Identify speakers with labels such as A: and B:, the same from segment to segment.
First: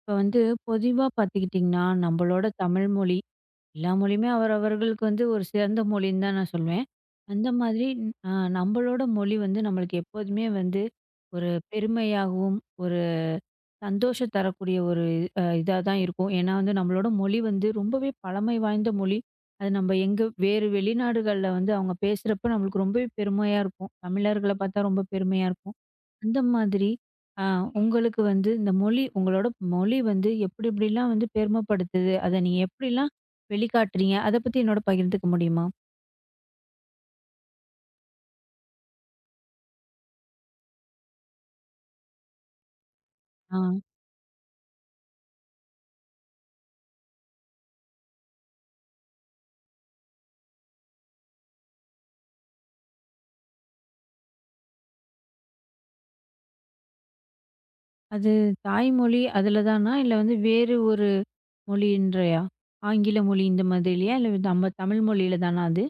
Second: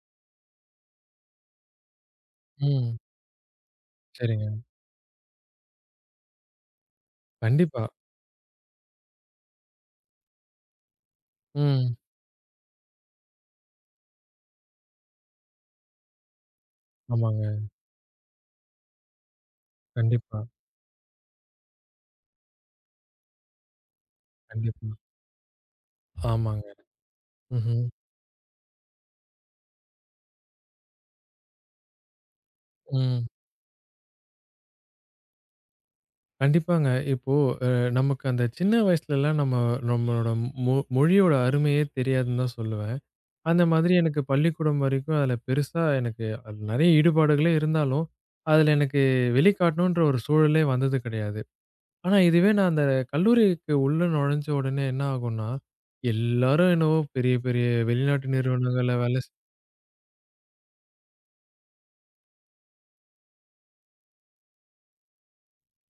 A: இப்போ வந்து பொதுவா பார்த்துக்கிட்டிங்கன்னா, நம்மளோட தமிழ்
B: ம்.
A: மொழி, எல்லா மொழியுமே
B: சரிங்க.
A: அவரவர்களுக்கு வந்து ஒரு சிறந்த மொழின்னு தான் நான் சொல்வேன். அந்த
B: கண்டிப்பா.
A: மாதிரி அ நம்மளோட மொழி வந்து நம்மளுக்கு எப்போதுமே வந்து ஒரு
B: ம்.
A: பெருமையாகவும், ஒரு சந்தோஷம் தரக்கூடிய ஒரு இதா தான் இருக்கும். ஏன்னா வந்து நம்மளோட மொழி
B: ஆமாங்க.
A: வந்து ரொம்பவே பழமை வாய்ந்த மொழி. அது நம்ம எங்க
B: கண்டிப்பா,
A: வேறு வெளிநாடுகள்ல வந்து அவங்க பேசுறப்ப நம்மளுக்கு ரொம்பவே பெருமையா இருக்கும். தமிழர்கள
B: கண்டிப்பா.
A: பார்த்தா ரொம்ப பெருமையா இருக்கும். அந்த
B: ஆமாங்க.
A: மாதிரி அ
B: ம்ஹ்ம்.
A: உங்களுக்கு வந்து இந்த மொழி உங்களோட மொழி வந்து எப்படி எப்படிலாம் வந்து பெருமைப்படுத்துது? அத நீங்க எப்படிலாம்
B: ம்.
A: வெளிக்காட்டுறீங்க? அத பத்தி என்னோட பகிர்ந்துக்க முடியுமா?
B: கண்டிப்பாங்க. இப்போ நமக்கு அந்த சின்ன வயசுலலாம் நம்மளோட மொழியோட அருமையே தெரியாதுன்னு தான் சொல்லுவேன்.
A: ஆ.
B: அந்த மாதிரி எனக்கு பள்ளிக்கூடம் வரைக்கும் அதுல பெருசா எனக்கு அது நெறைய ஈடுபாடுகளே இருந்தாலும், அதுல எனக்கு வெளிக்காட்டணுன்ற ஒரு சூழலே வந்தது கிடையாது. ஆனா இதுவே நான் அந்த கல்லூரிக்கு உள்ள நுழைஞ்ச உடனே என்ன ஆகும்னா, எல்லாரும் என்னவோ பெரிய பெரிய வெளிநாட்டு
A: அது
B: நிறுவனங்கள்ல வேலை
A: தாய்மொழி அதுல தானா? இல்ல வந்து வேறு ஒரு மொழின்றயா? ஆங்கில மொழி இந்த மாதிரிலயா? இல்ல வந்து நம்ம தமிழ் மொழியில தானா அது?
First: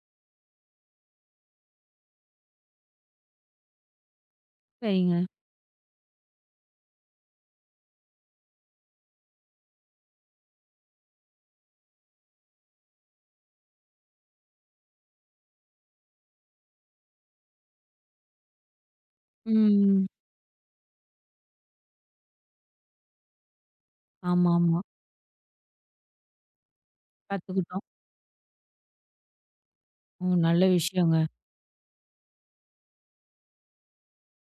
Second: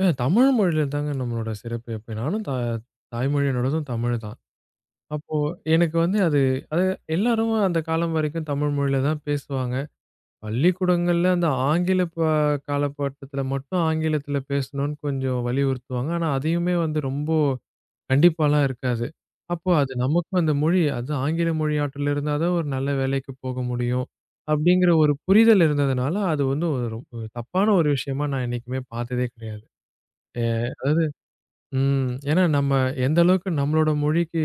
B: தமிழ் மொழியில தாங்க நம்மளோட சிறப்பு எப்பயும். நானும் தாய்மொழி என்னோடதும் தமிழ் தான்.
A: சரிங்க.
B: அப்போ எனக்கு வந்து அது அது எல்லாரும் அந்த காலம் வரைக்கும் தமிழ் மொழியில தான் பேசுவாங்க. பள்ளிக்கூடங்கள்ல அந்த ஆங்கில ப காலப்பட்டத்துல மட்டும் ஆங்கிலத்துல பேசணும்னு கொஞ்சம் வலியுறுத்துவாங்க. ஆனா, அதையுமே வந்து ரொம்ப கண்டிப்பாலாம் இருக்காது. அப்போ அது
A: ம்.
B: நமக்கும் அந்த மொழி அது ஆங்கில மொழியாற்றல் இருந்தா தான் ஒரு நல்ல வேலைக்கு போக முடியும்.
A: ஆமாமா.
B: அப்படிங்கிற ஒரு புரிதல் இருந்ததுனால, அது வந்து ஒரு ரொ தப்பான
A: கத்துக்கிட்டோம்.
B: ஒரு விஷயமா நான் என்னைக்குமே பார்த்ததே கிடையாது.
A: ஓ!
B: எ
A: நல்ல
B: அதாவது
A: விஷயங்க.
B: ம். ஏன்னா நம்ம எந்த அளவுக்கு நம்மளோட மொழிக்கு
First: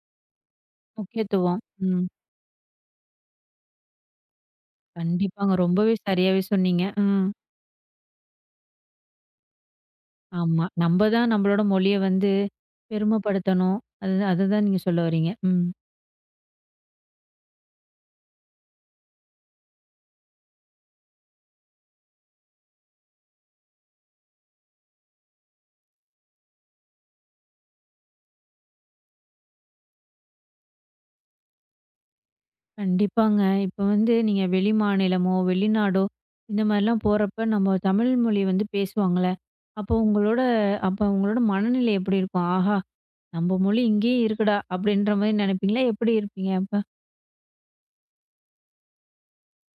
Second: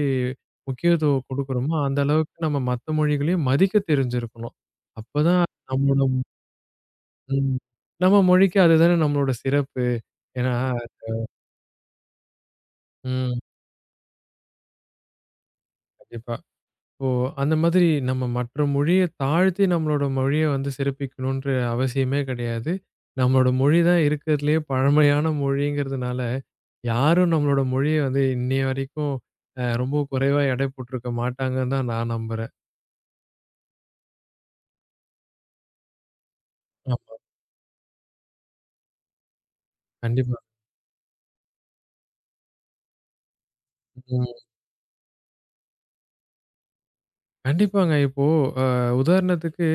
B: முக்கியத்துவம்
A: முக்கியத்துவம்.
B: குடுக்குறோமோ, அந்த
A: ம்.
B: அளவுக்கு நம்ம மத்த மொழிகளையும் மதிக்க தெரிஞ்சிருக்கணும். அப்பதான்
A: கண்டிப்பாங்க. ரொம்பவே
B: நம்மளோட
A: சரியாவே சொன்னீங்க. ம்.
B: ம். நம்ம மொழிக்கு அதுதானே நம்மளோட சிறப்பு. ஏன்னா
A: ஆமா. நம்ப தான் நம்பளோட மொழிய வந்து
B: ம்.
A: பெருமைப்படுத்தணும். அது அதுதான் நீங்க சொல்ல வர்றீங்க. ம்.
B: கண்டிப்பா. இப்போ அந்த மாதிரி நம்ம மற்ற மொழிய தாழ்த்தி நம்மளோட மொழிய வந்து சிறப்பிக்கணுன்ற அவசியமே கிடையாது. நம்மளோட மொழி தான் இருக்கிறதுலயே பழமையான மொழிங்கிறதுனால, யாரும் நம்மளோட மொழிய வந்து இன்னைய வரைக்கும் ரொம்ப குறைவா எடை போட்டுருக்க மாட்டாங்கன்னு தான் நான் நம்புறேன்.
A: கண்டிப்பாங்க. இப்ப வந்து நீங்க வெளி மாநிலமோ, வெளிநாடோ இந்த மாரிலாம்
B: ஆமா.
A: போறப்ப நம்ம தமிழ் மொழி வந்து பேசுவாங்கல்ல. அப்போ
B: கண்டிப்பா.
A: உங்களோட அப்போ உங்களோட மனநிலை எப்படி இருக்கும்? ஆஹா! நம்ப மொழி இங்கேயே
B: ம்.
A: இருக்குடா! அப்படின்ற மாரி நெனைப்பீங்களா? எப்படி இருப்பீங்க அப்ப?
B: கண்டிப்பாங்க. இப்போ அ உதாரணத்துக்கு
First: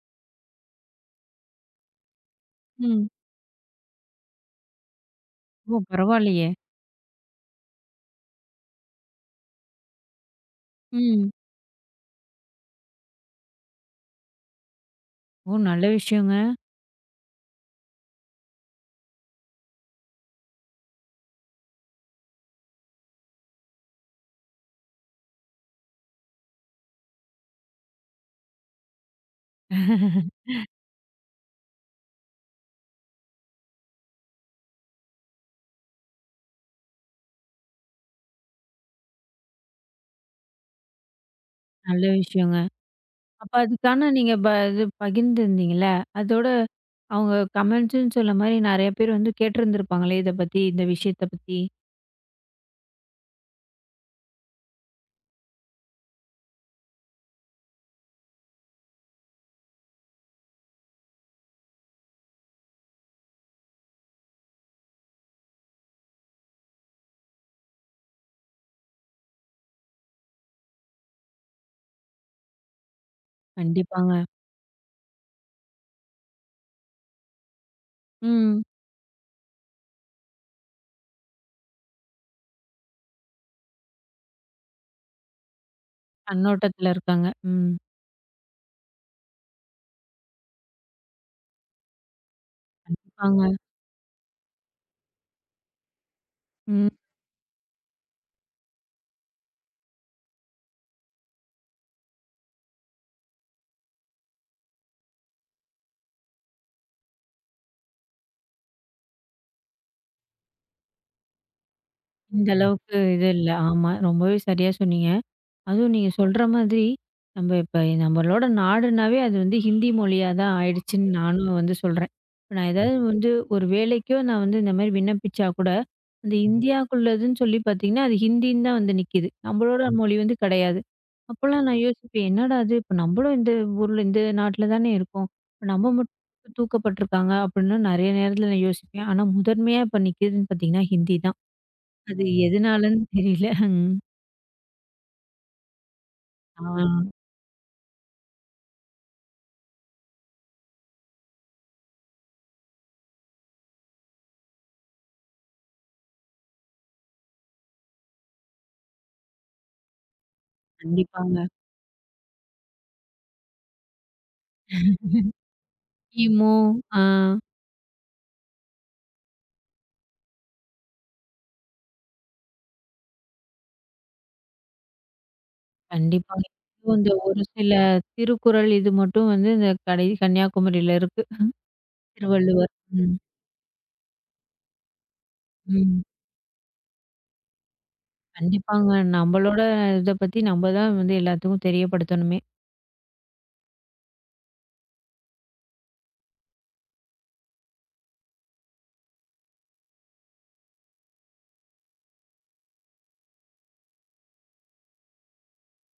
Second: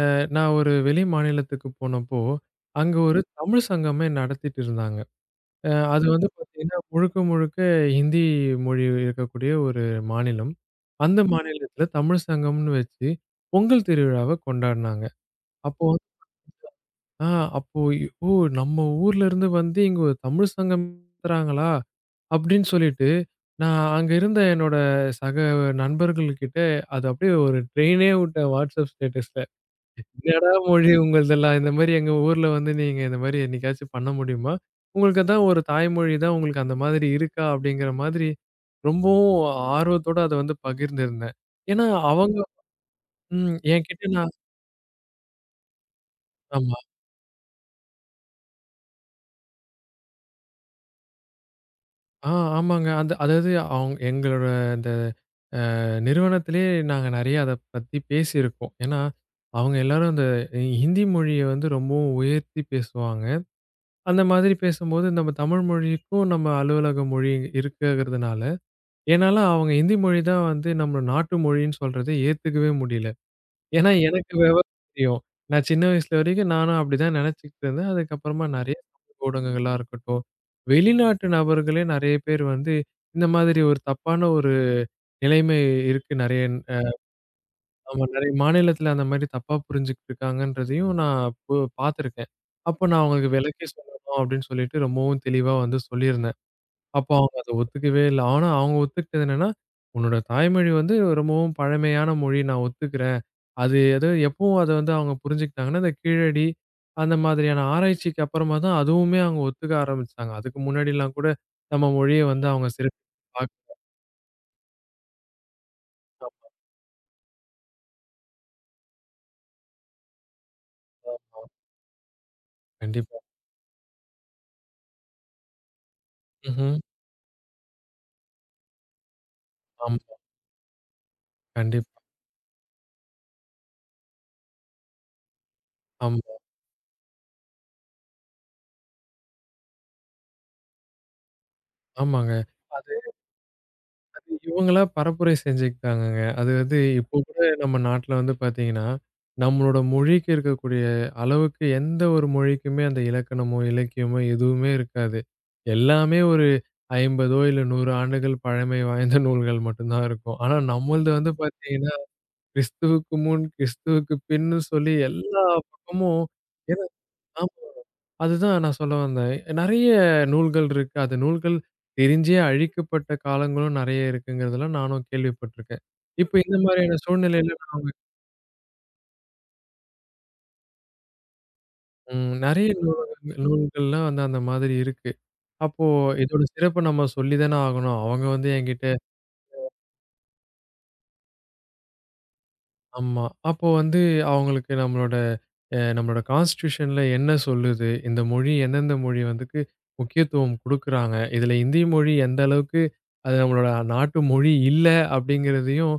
B: நான் ஒரு வெளி மாநிலத்துக்கு போனப்போ, அங்க
A: ம்.
B: ஒரு தமிழ் சங்கமே நடத்திட்டு இருந்தாங்க.
A: ஓ!
B: அது வந்து
A: பரவாயில்லையே!
B: பார்த்தீங்கன்னா, முழுக்க முழுக்க ஹிந்தி மொழி இருக்கக்கூடிய ஒரு மாநிலம். அந்த
A: ம்.
B: மாநிலத்தில தமிழ் சங்கம்னு வச்சு பொங்கல் திருவிழாவ கொண்டாடுனாங்க.
A: ஓ! நல்ல
B: அப்போ
A: விஷயங்க.
B: ஆ அப்போ, இ- "ஓ! நம்ம ஊர்ல இருந்து வந்து இங்க ஒரு தமிழ் சங்கம் நடத்துறாங்களா?" அப்படின்னு சொல்லிட்டு, நான் அங்க இருந்த என்னோட சக நண்பர்கள்கிட்ட அது அப்படியே ஒரு ட்ரெயினே விட்டேன் வாட்ஸ்அப் ஸ்டேட்டஸ்ல. "என்னடா மொழி உங்களுதெல்லாம்? இந்த மாரி எங்க ஊர்ல வந்து நீங்க இந்த மாரி என்னைக்காச்சும் பண்ண முடியுமா? உங்களுக்கு அதான் ஒரு தாய்மொழி தான். உங்களுக்கு அந்த மாதிரி இருக்கா?" அப்படிங்கிற மாதிரி ரொம்பவும் ஆர்வத்தோட அத வந்து பகிர்ந்திருந்தேன். ஏன்னா
A: நல்ல
B: அவங்க
A: விஷயங்க. அப்ப
B: ம் என்கிட்ட
A: அதுக்கான
B: நான்
A: நீங்க இது பகிர்ந்துருந்தீங்கல்ல, அதோட
B: ஆமா.
A: அவங்க கமெண்ட்ஸ்ன்னு சொல்ல மாரி நெறைய பேர் வந்து கேட்டிருந்திருப்பாங்களே இத பத்தி, இந்த விஷயத்த பத்தி.
B: ஆ ஆமாங்க. அந்த அதாவது அவங்க எங்களோட அந்த நிறுவனத்திலேயே நாங்க நெறைய அத பத்தி பேசியிருக்கோம். ஏன்னா, அவங்க எல்லாரும் அந்த ஹிந்தி மொழிய வந்து ரொம்பவும் உயர்த்தி பேசுவாங்க. அந்த மாதிரி பேசும்போது நம்ம தமிழ் மொழிக்கும் நம்ம அலுவலக மொழி இருக்குங்கிறதுனால, என்னால அவங்க ஹிந்தி மொழி தான் வந்து நம்ம நாட்டு மொழின்னு சொல்றத ஏத்துக்கவே முடியல. ஏன்னா
A: கண்டிப்பாங்க.
B: எனக்கு விவரம் தெரியும். நான் சின்ன வயசுல வரைக்கும் நானும் அப்படிதான் நெனச்சுக்கிட்டு இருந்தேன். அதுக்கப்புறமா
A: ம்.
B: நெறைய சமூக ஊடகங்களா இருக்கட்டும், வெளிநாட்டு நபர்களே நெறைய பேர் வந்து இந்த மாதிரி ஒரு தப்பான ஒரு நிலைமை இருக்கு நெறைய
A: கண்ணோட்டத்துல இருக்காங்க. ம்.
B: ஆமா. நெறைய மாநிலத்தில அந்த மாரி தப்பா புரிஞ்சுகிட்டு இருக்காங்கன்றதையும் நான் பு பார்த்துருக்கேன். அப்போ நான் அவங்களுக்கு
A: இருப்பாங்க.
B: விளக்கி சொல்லணும் அப்படின்னு சொல்லிட்டு ரொம்பவும் தெளிவா வந்து சொல்லியிருந்தேன்.
A: ம்.
B: அப்போ அவங்க அத ஒத்துக்கவே இல்ல. ஆனா அவங்க ஒத்துக்கிட்டது என்னன்னா, "உன்னோட தாய்மொழி வந்து ரொம்பவும் பழமையான மொழி நான் ஒத்துக்கிறேன்." அது எதோ எப்பவும் அத வந்து அவங்க புரிஞ்சுக்கிட்டாங்கன்னா, இந்த கீழடி அந்த மாதிரியான ஆராய்ச்சிக்கு அப்புறமா தான் அதுவுமே அவங்க ஒத்துக்க ஆரம்பிச்சாங்க. அதுக்கு முன்னாடிலாம் கூட நம்ம மொழிய வந்து
A: இந்த
B: அவங்க
A: அளவுக்கு
B: சிறப்
A: இது இல்ல. ஆமா. ரொம்பவே சரியா சொன்னீங்க. அதுவும் நீங்க சொல்ற மாதிரி, நம்ம இப்ப நம்மளோட நாடுனாவே அது வந்து ஹிந்தி மொழியா தான் ஆயிடுச்சுன்னு நானும் வந்து சொல்றேன். இப்ப நான் ம். ஏதாவது
B: கண்டிப்பா.
A: வந்து ஒரு வேலைக்கோ நான் வந்து இந்த மாரி விண்ணப்பிச்சா கூட, அந்த ம்.
B: ம்ஹ்ம்.
A: இந்தியாக்குள்ளதுன்னு சொல்லி பார்த்தீங்கன்னா, அது ஹிந்தின்னு தான் வந்து நிக்கிது. நம்மளோட ம்.
B: ஆமா.
A: மொழி வந்து கிடையாது. அப்போலாம் ம். நான்
B: கண்டிப்பா.
A: யோசிப்பேன், என்னடா இது! இப்ப நம்மளும் இந்த ஊர்ல இந்த நாட்ல தானே இருக்கோம். இப்ப நம்ம ம். மட்டும்
B: ஆமா.
A: தூக்கப்பட்டுருக்காங்க அப்படின்னு நெறைய நேரத்துல நான் யோசிப்பேன். ஆனா முதன்மையா இப்ப நிக்கிதுன்னு பார்த்தீங்கன்னா, ஹிந்தி தான். அது
B: ஆமாங்க. அது
A: எதுனாலன்னு தெரியல. ம்.
B: இவங்களா பரப்புரை செஞ்சுக்கிட்டாங்கங்க. அது
A: ஆ.
B: வந்து இப்போ கூட நம்ம நாட்ல வந்து பார்த்தீங்கன்னா, நம்மளோட மொழிக்கு இருக்கக்கூடிய அளவுக்கு எந்த ஒரு மொழிக்குமே அந்த இலக்கணமோ, இலக்கியமோ எதுவுமே இருக்காது. எல்லாமே ஒரு 50 இல்ல 100 ஆண்டுகள் பழமை வாய்ந்த நூல்கள் மட்டும் தான் இருக்கும். ஆனா நம்மள்து
A: கண்டிப்பா.
B: வந்து பார்த்தீங்கன்னா, கிறிஸ்துவுக்கு முன், கிறிஸ்துவுக்கு பின்ன்னு சொல்லி எல்லா பக்கமும்
A: ஈமோ.
B: ஏன்னா
A: ஆ.
B: அதுதான் நான் சொல்ல வந்தேன். நெறைய நூல்கள் இருக்கு. அது நூல்கள் தெரிஞ்சே அழிக்கப்பட்ட காலங்களும் நெறைய இருக்குங்கிறதெல்லாம் நானும் கேள்விப்பட்டுருக்கேன்.
A: கண்டிப்பா.
B: இப்ப இந்த
A: இதுவும்
B: மாதிரியான
A: இந்த ஒரு
B: சூழ்நிலையில
A: சில
B: நாம
A: திருக்குறள் இது மட்டும் வந்து இந்த கடை கன்னியாகுமரியில இருக்கு.
B: நெறைய
A: திருவள்ளுவர். ம்.
B: நூலகங்கள் நூல்கள்லாம் வந்து அந்த மாதிரி இருக்கு. அப்போ
A: ம்.
B: இதோட சிறப்ப நம்ம சொல்லி தானே ஆகணும். அவங்க வந்து
A: கண்டிப்பாங்க.
B: என்கிட்ட
A: நம்மளோட இத பத்தி நம்ம தான் வந்து எல்லாத்துக்கும் தெரியப்படுத்தணுமே!
B: ஆமா. அப்போ வந்து அவங்களுக்கு நம்மளோட நம்மளோட கான்ஸ்டிடியூஷன்ல என்ன சொல்லுது? இந்த மொழி எந்தெந்த மொழி வந்துக்கு முக்கியத்துவம் குடுக்குறாங்க? இதுல இந்தி மொழி எந்த அளவுக்கு அது நம்மளோட நாட்டு மொழி இல்ல அப்படிங்கிறதையும்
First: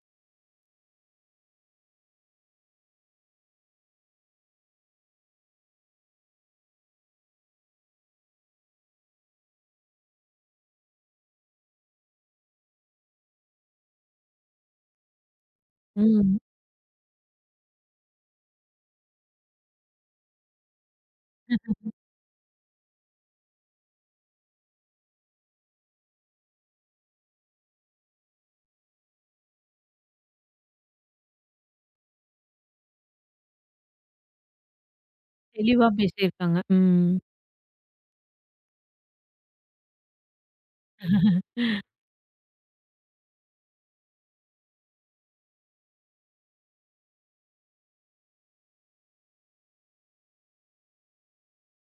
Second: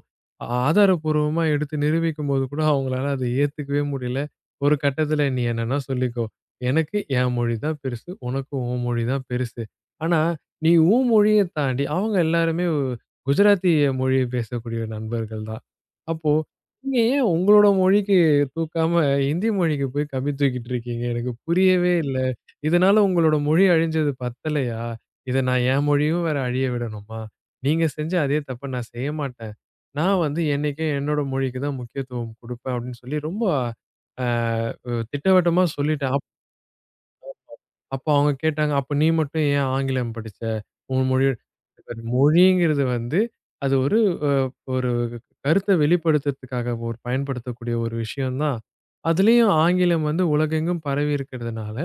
B: ஆதாரப்பூர்வமா எடுத்து நிரூபிக்கும்போது கூட அவங்களால அத ஏத்துக்கவே முடியல. ஒரு கட்டத்துல நீ என்னன்னா சொல்லிக்கோ. எனக்கு என் மொழி தான் பெருசு. உனக்கு உன் மொழி தான் பெருசு. ஆனா நீ உன் மொழிய தாண்டி அவங்க எல்லாருமே குஜராத்தி மொழிய பேசக்கூடிய நண்பர்கள் தான். அப்போ
A: ம்.
B: நீங்க ஏன் உங்களோட மொழிக்கு தூக்காம, ஹிந்தி மொழிக்கு போய் கம்பி தூக்கிட்டு இருக்கீங்க? எனக்கு புரியவே இல்ல. இதனால உங்களோட மொழி அழிஞ்சது பத்தலையா? இத நான் என் மொழியும் வேற அழிய விடணுமா? நீங்க செஞ்ச அதே தப்ப நான் செய்ய மாட்டேன். நான் வந்து என்னைக்கும் என்னோட மொழிக்கு தான் முக்கியத்துவம் குடுப்பேன் அப்படின்னு சொல்லி ரொம்ப அ திட்டவட்டமா
A: தெளிவா
B: சொல்லிட்டேன்.
A: பேசியிருக்காங்க. ம்.
B: அப்ப அவங்க கேட்டாங்க, "அப்ப நீ மட்டும் ஏன் ஆங்கிலம் படிச்ச? உன் மொழி" மொழிங்கிறது வந்து அது ஒரு அ ஒரு கருத்த வெளிப்படுத்துறதுக்காக ஒரு பயன்படுத்தக்கூடிய ஒரு விஷயம் தான். அதுலயும் ஆங்கிலம் வந்து உலகெங்கும் பரவி இருக்கிறதுனால,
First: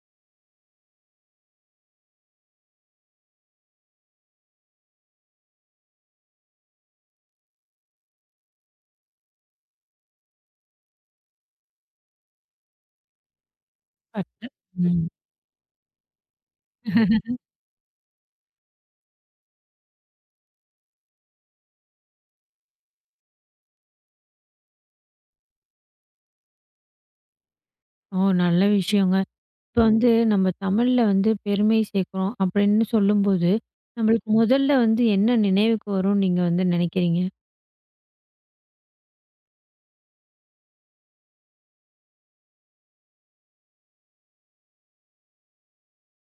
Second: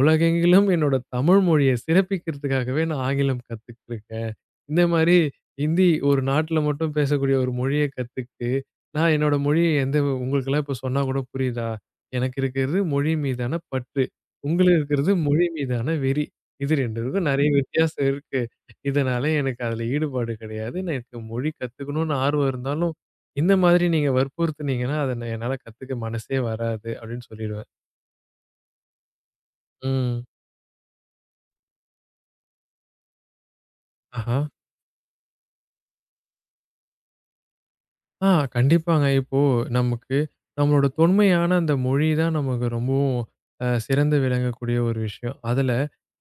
B: உலகெங்கிலும் என்னோட தமிழ் மொழிய சிறப்பிக்கிறதுக்காகவே நான் ஆங்கிலம் கத்துக்கிட்டுருக்கேன். இந்த மாரி ஹிந்தி ஒரு நாட்ல மட்டும் பேசக்கூடிய ஒரு மொழிய கத்துக்கிட்டு, நான் என்னோட மொழிய எந்த உங்களுக்கெல்லாம் இப்ப சொன்னா கூட புரியுதா? எனக்கு இருக்கிறது மொழி மீதான பற்று.
A: கரெக்ட்டு.
B: உங்களுக்கு
A: ம்.
B: இருக்கிறது மொழி மீதான வெறி. இது 2க்கும் நெறைய வித்தியாசம் இருக்கு. இதனால எனக்கு அதுல ஈடுபாடு கிடையாது. நான் எனக்கு மொழி கத்துக்கணும்னு ஆர்வம் இருந்தாலும், இந்த மாதிரி நீங்க வற்புறுத்துனீங்கன்னா, அத என்னால கத்துக்க மனசே வராது அப்படின்னு சொல்லிடுவேன்.
A: ஓ! நல்ல விஷயங்க. இப்ப வந்து
B: ம்.
A: நம்ம தமிழ்ல வந்து பெருமை சேர்க்கிறோம் அப்படின்னு சொல்லும்போது, நம்மளுக்கு
B: ஆஹா.
A: முதல்ல வந்து என்ன நினைவுக்கு வரும்னு நீங்க வந்து நினைக்கிறீங்க?
B: ஆ கண்டிப்பாங்க. இப்போ நமக்கு நம்மளோட தொன்மையான அந்த மொழி தான் நமக்கு ரொம்பவும் சிறந்து விளங்கக்கூடிய ஒரு விஷயம். அதுல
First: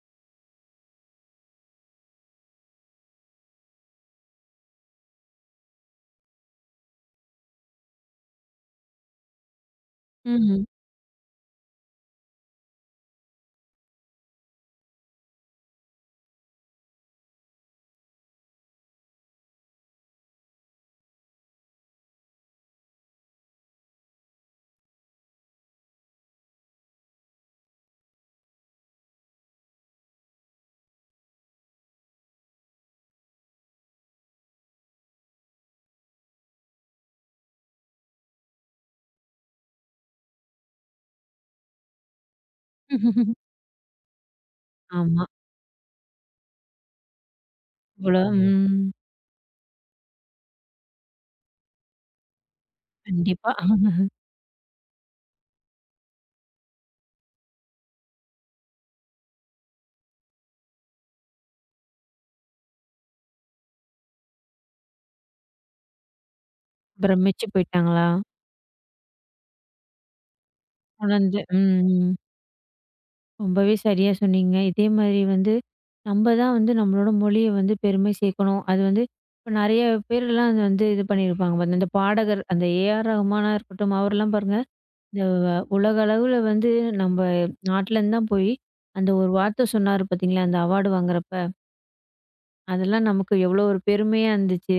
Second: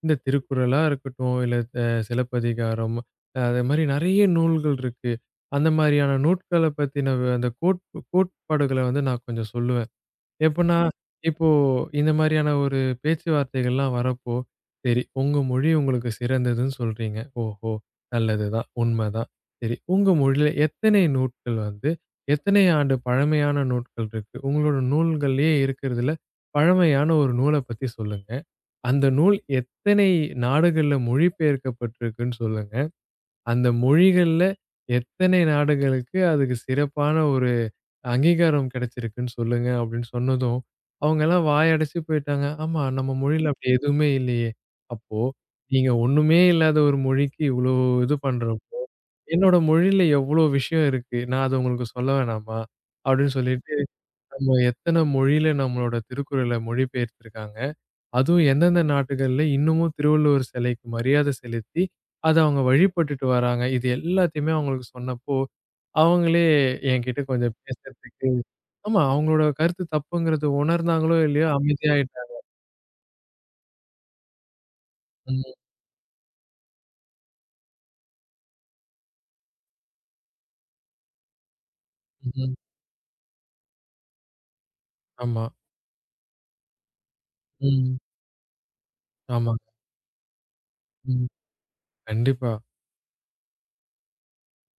B: இந்த திருக்குறளா இருக்கட்டும், இல்ல சிலப்பதிகாரம் அது மாரி நெறைய நூல்கள் இருக்கு. அந்த மாரியான நூட்கள பத்தின அந்த கோட்பாடுகள வந்து நான் கொஞ்சம் சொல்லுவேன்.
A: ம்.
B: எப்படின்னா, இப்போ இந்த மாரியான ஒரு பேச்சுவார்த்தைகள்லாம் வரப்போ, சரி உங்க மொழி உங்களுக்கு சிறந்ததுன்னு சொல்றீங்க. ஓஹோ! நல்லதுதான், உண்மதான். சரி உங்க மொழியில எத்தனை நூட்கள் வந்து, எத்தனை ஆண்டு பழமையான நூட்கள் இருக்கு? உங்களோட நூல்கள்லயே இருக்கிறதுல பழமையான ஒரு நூல பத்தி சொல்லுங்க. அந்த நூல் எத்தனை நாடுகள்ல மொழிபெயர்க்கப்பட்டிருக்குன்னு சொல்லுங்க. அந்த மொழிகள்ல எத்தனை நாடுகளுக்கு அதுக்கு சிறப்பான ஒரு அங்கீகாரம் கிடைச்சிருக்குன்னு சொல்லுங்க அப்படின்னு சொன்னதும், அவங்கலாம் வாயடைச்சு போயிட்டாங்க. ஆமா, நம்ம மொழியில அப்படி எதுவுமே இல்லையே. அப்போ
A: ஆமா.
B: நீங்க ஒண்ணுமே இல்லாத ஒரு மொழிக்கு இவ்வளோ இது
A: இவ்வளோ
B: பண்றப்போ,
A: ம்.
B: என்னோட மொழியில எவ்வளோ விஷயம் இருக்கு. நான் அத உங்களுக்கு சொல்ல வேணாமா? அப்படின்னு
A: கண்டிப்பா.
B: சொல்லிட்டு நம்ம எத்தன மொழியில நம்மளோட திருக்குறள மொழிபெயர்த்திருக்காங்க. அதுவும் எந்தெந்த நாட்டுகள்ல இன்னமும் திருவள்ளுவர் சிலைக்கு மரியாதை செலுத்தி, அத அவங்க வழிபட்டுட்டு வராங்க. இது எல்லாத்தையுமே அவங்களுக்கு சொன்னப்போ அவங்களே என்கிட்ட
A: பிரமிச்சு
B: கொஞ்சம்
A: போயிட்டாங்களா?
B: பேசுறதுக்கு ஆமா, அவங்களோட கருத்து தப்புங்கிறது உணர்ந்தாங்களோ!
A: உணர்ந்து.
B: இல்லையோ!
A: ம், ம்.
B: அமைதியாயிட்டாங்க.
A: ரொம்பவே சரியா சொன்னீங்க. இதே மாதிரி
B: ம்,
A: வந்து நம்ம தான் வந்து நம்மளோட மொழிய வந்து பெருமை சேர்க்கணும். அது வந்து இப்ப நெறைய பேர்லாம் அது வந்து இது பண்ணியிருப்பாங்க பாருங்க. இந்த பாடகர்
B: ம்.
A: அந்த ஏ.ஆர். ரகுமானா இருக்கட்டும், அவர்லாம் பாருங்க, இந்த
B: ஆமா.
A: உலக அளவுல வந்து நம்ம
B: ம்.
A: நாட்டுலேருந்து தான் போய் அந்த ஒரு
B: ஆமாங்க.
A: வார்த்த சொன்னாரு பார்த்தீங்களா? அந்த அவார்டு
B: ம்.
A: வாங்குறப்ப,
B: கண்டிப்பா.
A: அதெல்லாம் நமக்கு எவ்வளோ ஒரு பெருமையா இருந்துச்சு.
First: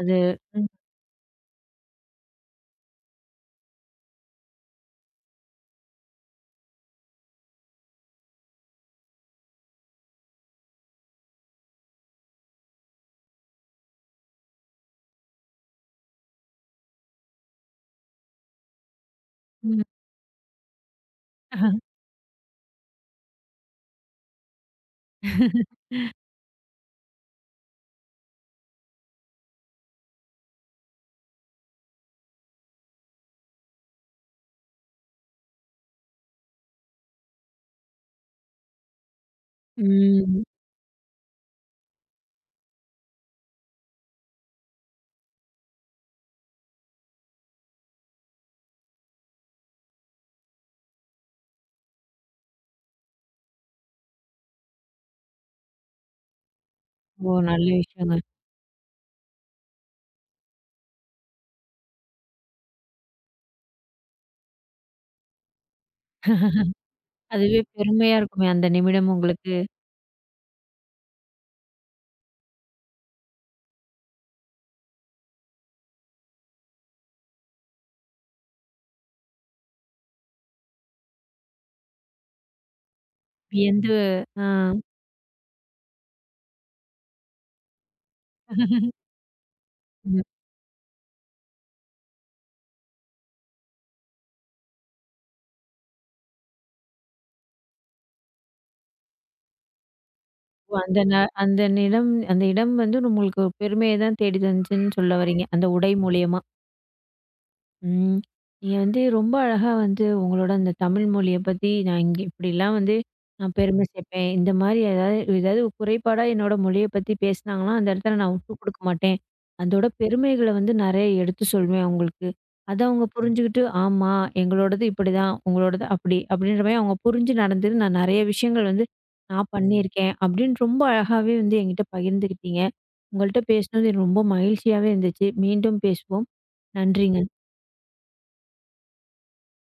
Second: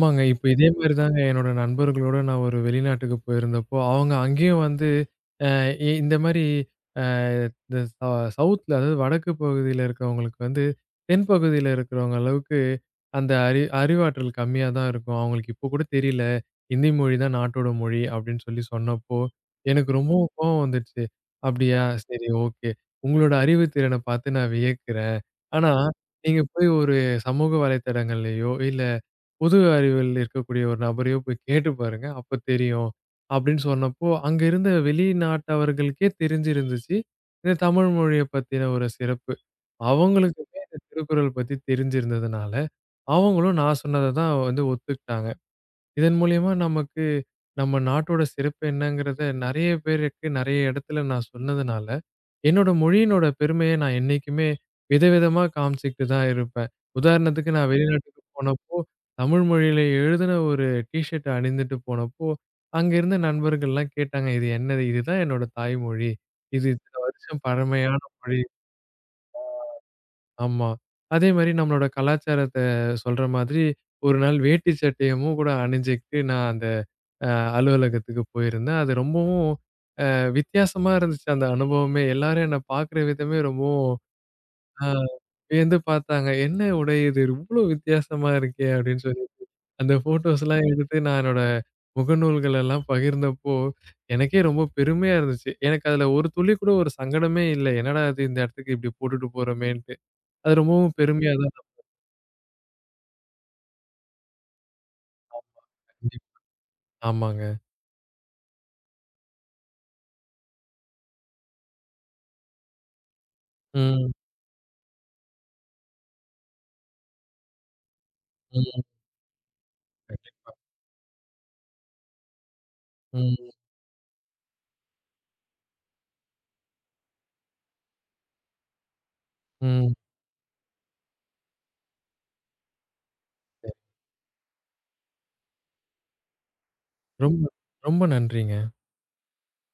A: அது
B: இப்ப இதே
A: ம்,
B: மாரி தாங்க என்னோட நண்பர்களோட நான் ஒரு வெளிநாட்டுக்கு போயிருந்தப்போ, அவங்க அங்கேயும் வந்து அ இ இந்த மாரி அ இந்த சவுத்ல அதாவது வடக்கு பகுதியில இருக்கிறவங்களுக்கு வந்து, தென் பகுதியில இருக்கிறவங்க அளவுக்கு அந்த அறிவாற்றல் கம்மியா தான் இருக்கும். அவங்களுக்கு இப்போ கூட தெரியல. "இந்தி மொழி தான் நாட்டோட மொழி" அப்படின்னு சொல்லி சொன்னப்போ,
A: ம்.
B: எனக்கு ரொம்பவும் கோவம் வந்துடுச்சு. "அப்படியா? சரி, ஓகே. உங்களோட அறிவுத்திறன பார்த்து நான் வியக்கிறேன்." ஆனா, நீங்க போய் ஒரு சமூக வலைத்தளங்கள்லயோ, இல்ல பொது அறிவில் இருக்கக்கூடிய ஒரு நபரையோ போய் கேட்டு பாருங்க. அப்ப தெரியும். அப்படின்னு சொன்னப்போ, அங்க இருந்த வெளிநாட்டவர்களுக்கே தெரிஞ்சிருந்துச்சு. இந்த தமிழ் மொழிய பத்தின ஒரு சிறப்பு.
A: ம்.
B: அவங்களுக்குமே இந்த திருக்குறள் பத்தி தெரிஞ்சிருந்ததுனால, அவங்களும் நான் சொன்னத தான் வந்து ஒத்துக்கிட்டாங்க. இதன் மூலியமா நமக்கு நம்ம நாட்டோட சிறப்பு என்னங்கிறத நெறைய பேருக்கு நெறைய இடத்துல நான் சொன்னதுனால, என்னோட மொழியினோட பெருமைய நான் என்னைக்குமே விதவிதமா காமிச்சுக்கிட்டு தான் இருப்பேன்.
A: ஓ!
B: உதாரணத்துக்கு
A: நல்ல
B: நான்
A: விஷயங்க.
B: வெளிநாட்டுக்கு போனப்போ, தமிழ் மொழியில எழுதின ஒரு டீஷர்ட் அணிந்துட்டு போனப்போ, அங்க இருந்த நண்பர்கள்லாம் கேட்டாங்க. "இது என்னது? இதுதான் என்னோட தாய்மொழி. இது இத்தன வருஷம்
A: அதுவே
B: பழமையான
A: பெருமையா
B: மொழி."
A: இருக்குமே அந்த நிமிடம் உங்களுக்கு.
B: ஆமா. அதே மாரி நம்மளோட கலாச்சாரத்த சொல்ற மாதிரி, ஒரு நாள் வேட்டி சட்டையமும் கூட அணிஞ்சுக்கிட்டு நான் அந்த அ அலுவலகத்துக்கு போயிருந்தேன். அது ரொம்பவும் வித்தியாசமா இருந்துச்சு அந்த அனுபவமே. எல்லாரும் என்ன பார்க்குற விதமே ரொம்பவும்
A: வியந்து ஆ.
B: ஆ வியந்து பார்த்தாங்க. "என்ன உடை இது? இவ்ளோ வித்தியாசமா இருக்கே!" அப்படின்னு சொல்லி. அந்த ஃபோட்டோஸ்லாம் எடுத்து நான் என்னோட முகநூல்கள் எல்லாம் பகிர்ந்தப்போ, எனக்கே ரொம்ப பெருமையா இருந்துச்சு. எனக்கு அதுல ஒரு துளி கூட ஒரு சங்கடமே இல்ல. "என்னடா இது இந்த இடத்துக்கு இப்படி போட்டுட்டு போறோமேன்ட்டு." அது
A: ஓ
B: ரொம்பவும்
A: அந்த ந
B: பெருமையா தான்
A: அந்த நிலம் அந்த இடம் வந்து உங்களுக்கு பெருமைய தான் தேடி தந்துச்சுன்னு சொல்ல வர்றீங்க. அந்த உடை
B: இருந்துச்சு.
A: மூலியமா?
B: ஆமாங்க.
A: ம். நீங்க வந்து ரொம்ப அழகா வந்து உங்களோட அந்த தமிழ் மொழிய பத்தி, நான் இங்க இப்படிலாம் வந்து நான் பெருமை
B: ம்,
A: சேர்ப்பேன். இந்த மாரி ஏதாவது ஏதாவது குறைபாடா என்னோட மொழிய பத்தி பேசினாங்கன்னா, அந்த இடத்துல நான் விட்டு குடுக்க
B: ம்.
A: மாட்டேன். அதோட பெருமைகள
B: கண்டிப்
A: வந்து நெறைய எடுத்து சொல்வேன் அவங்களுக்கு. அத அவங்க ம்.
B: ம்,
A: புரிஞ்சுகிட்டு, ஆமா எங்களோடது இப்படிதான், உங்களோடது அப்படி அப்படின்ற மாரி அவங்க புரிஞ்சு நடந்து, நான் நெறைய விஷயங்கள் வந்து நான்
B: ம்.
A: பண்ணியிருக்கேன் அப்படின்னு ரொம்ப அழகாவே வந்து என்கிட்ட பகிர்ந்துக்கிட்டீங்க. உங்கள்ட்ட
B: சரி.
A: பேசினது எனக்கு ரொம்ப மகிழ்ச்சியாவே இருந்துச்சு. மீண்டும் பேசுவோம். நன்றிங்க.
B: ரொம்ப ரொம்ப நன்றிங்க.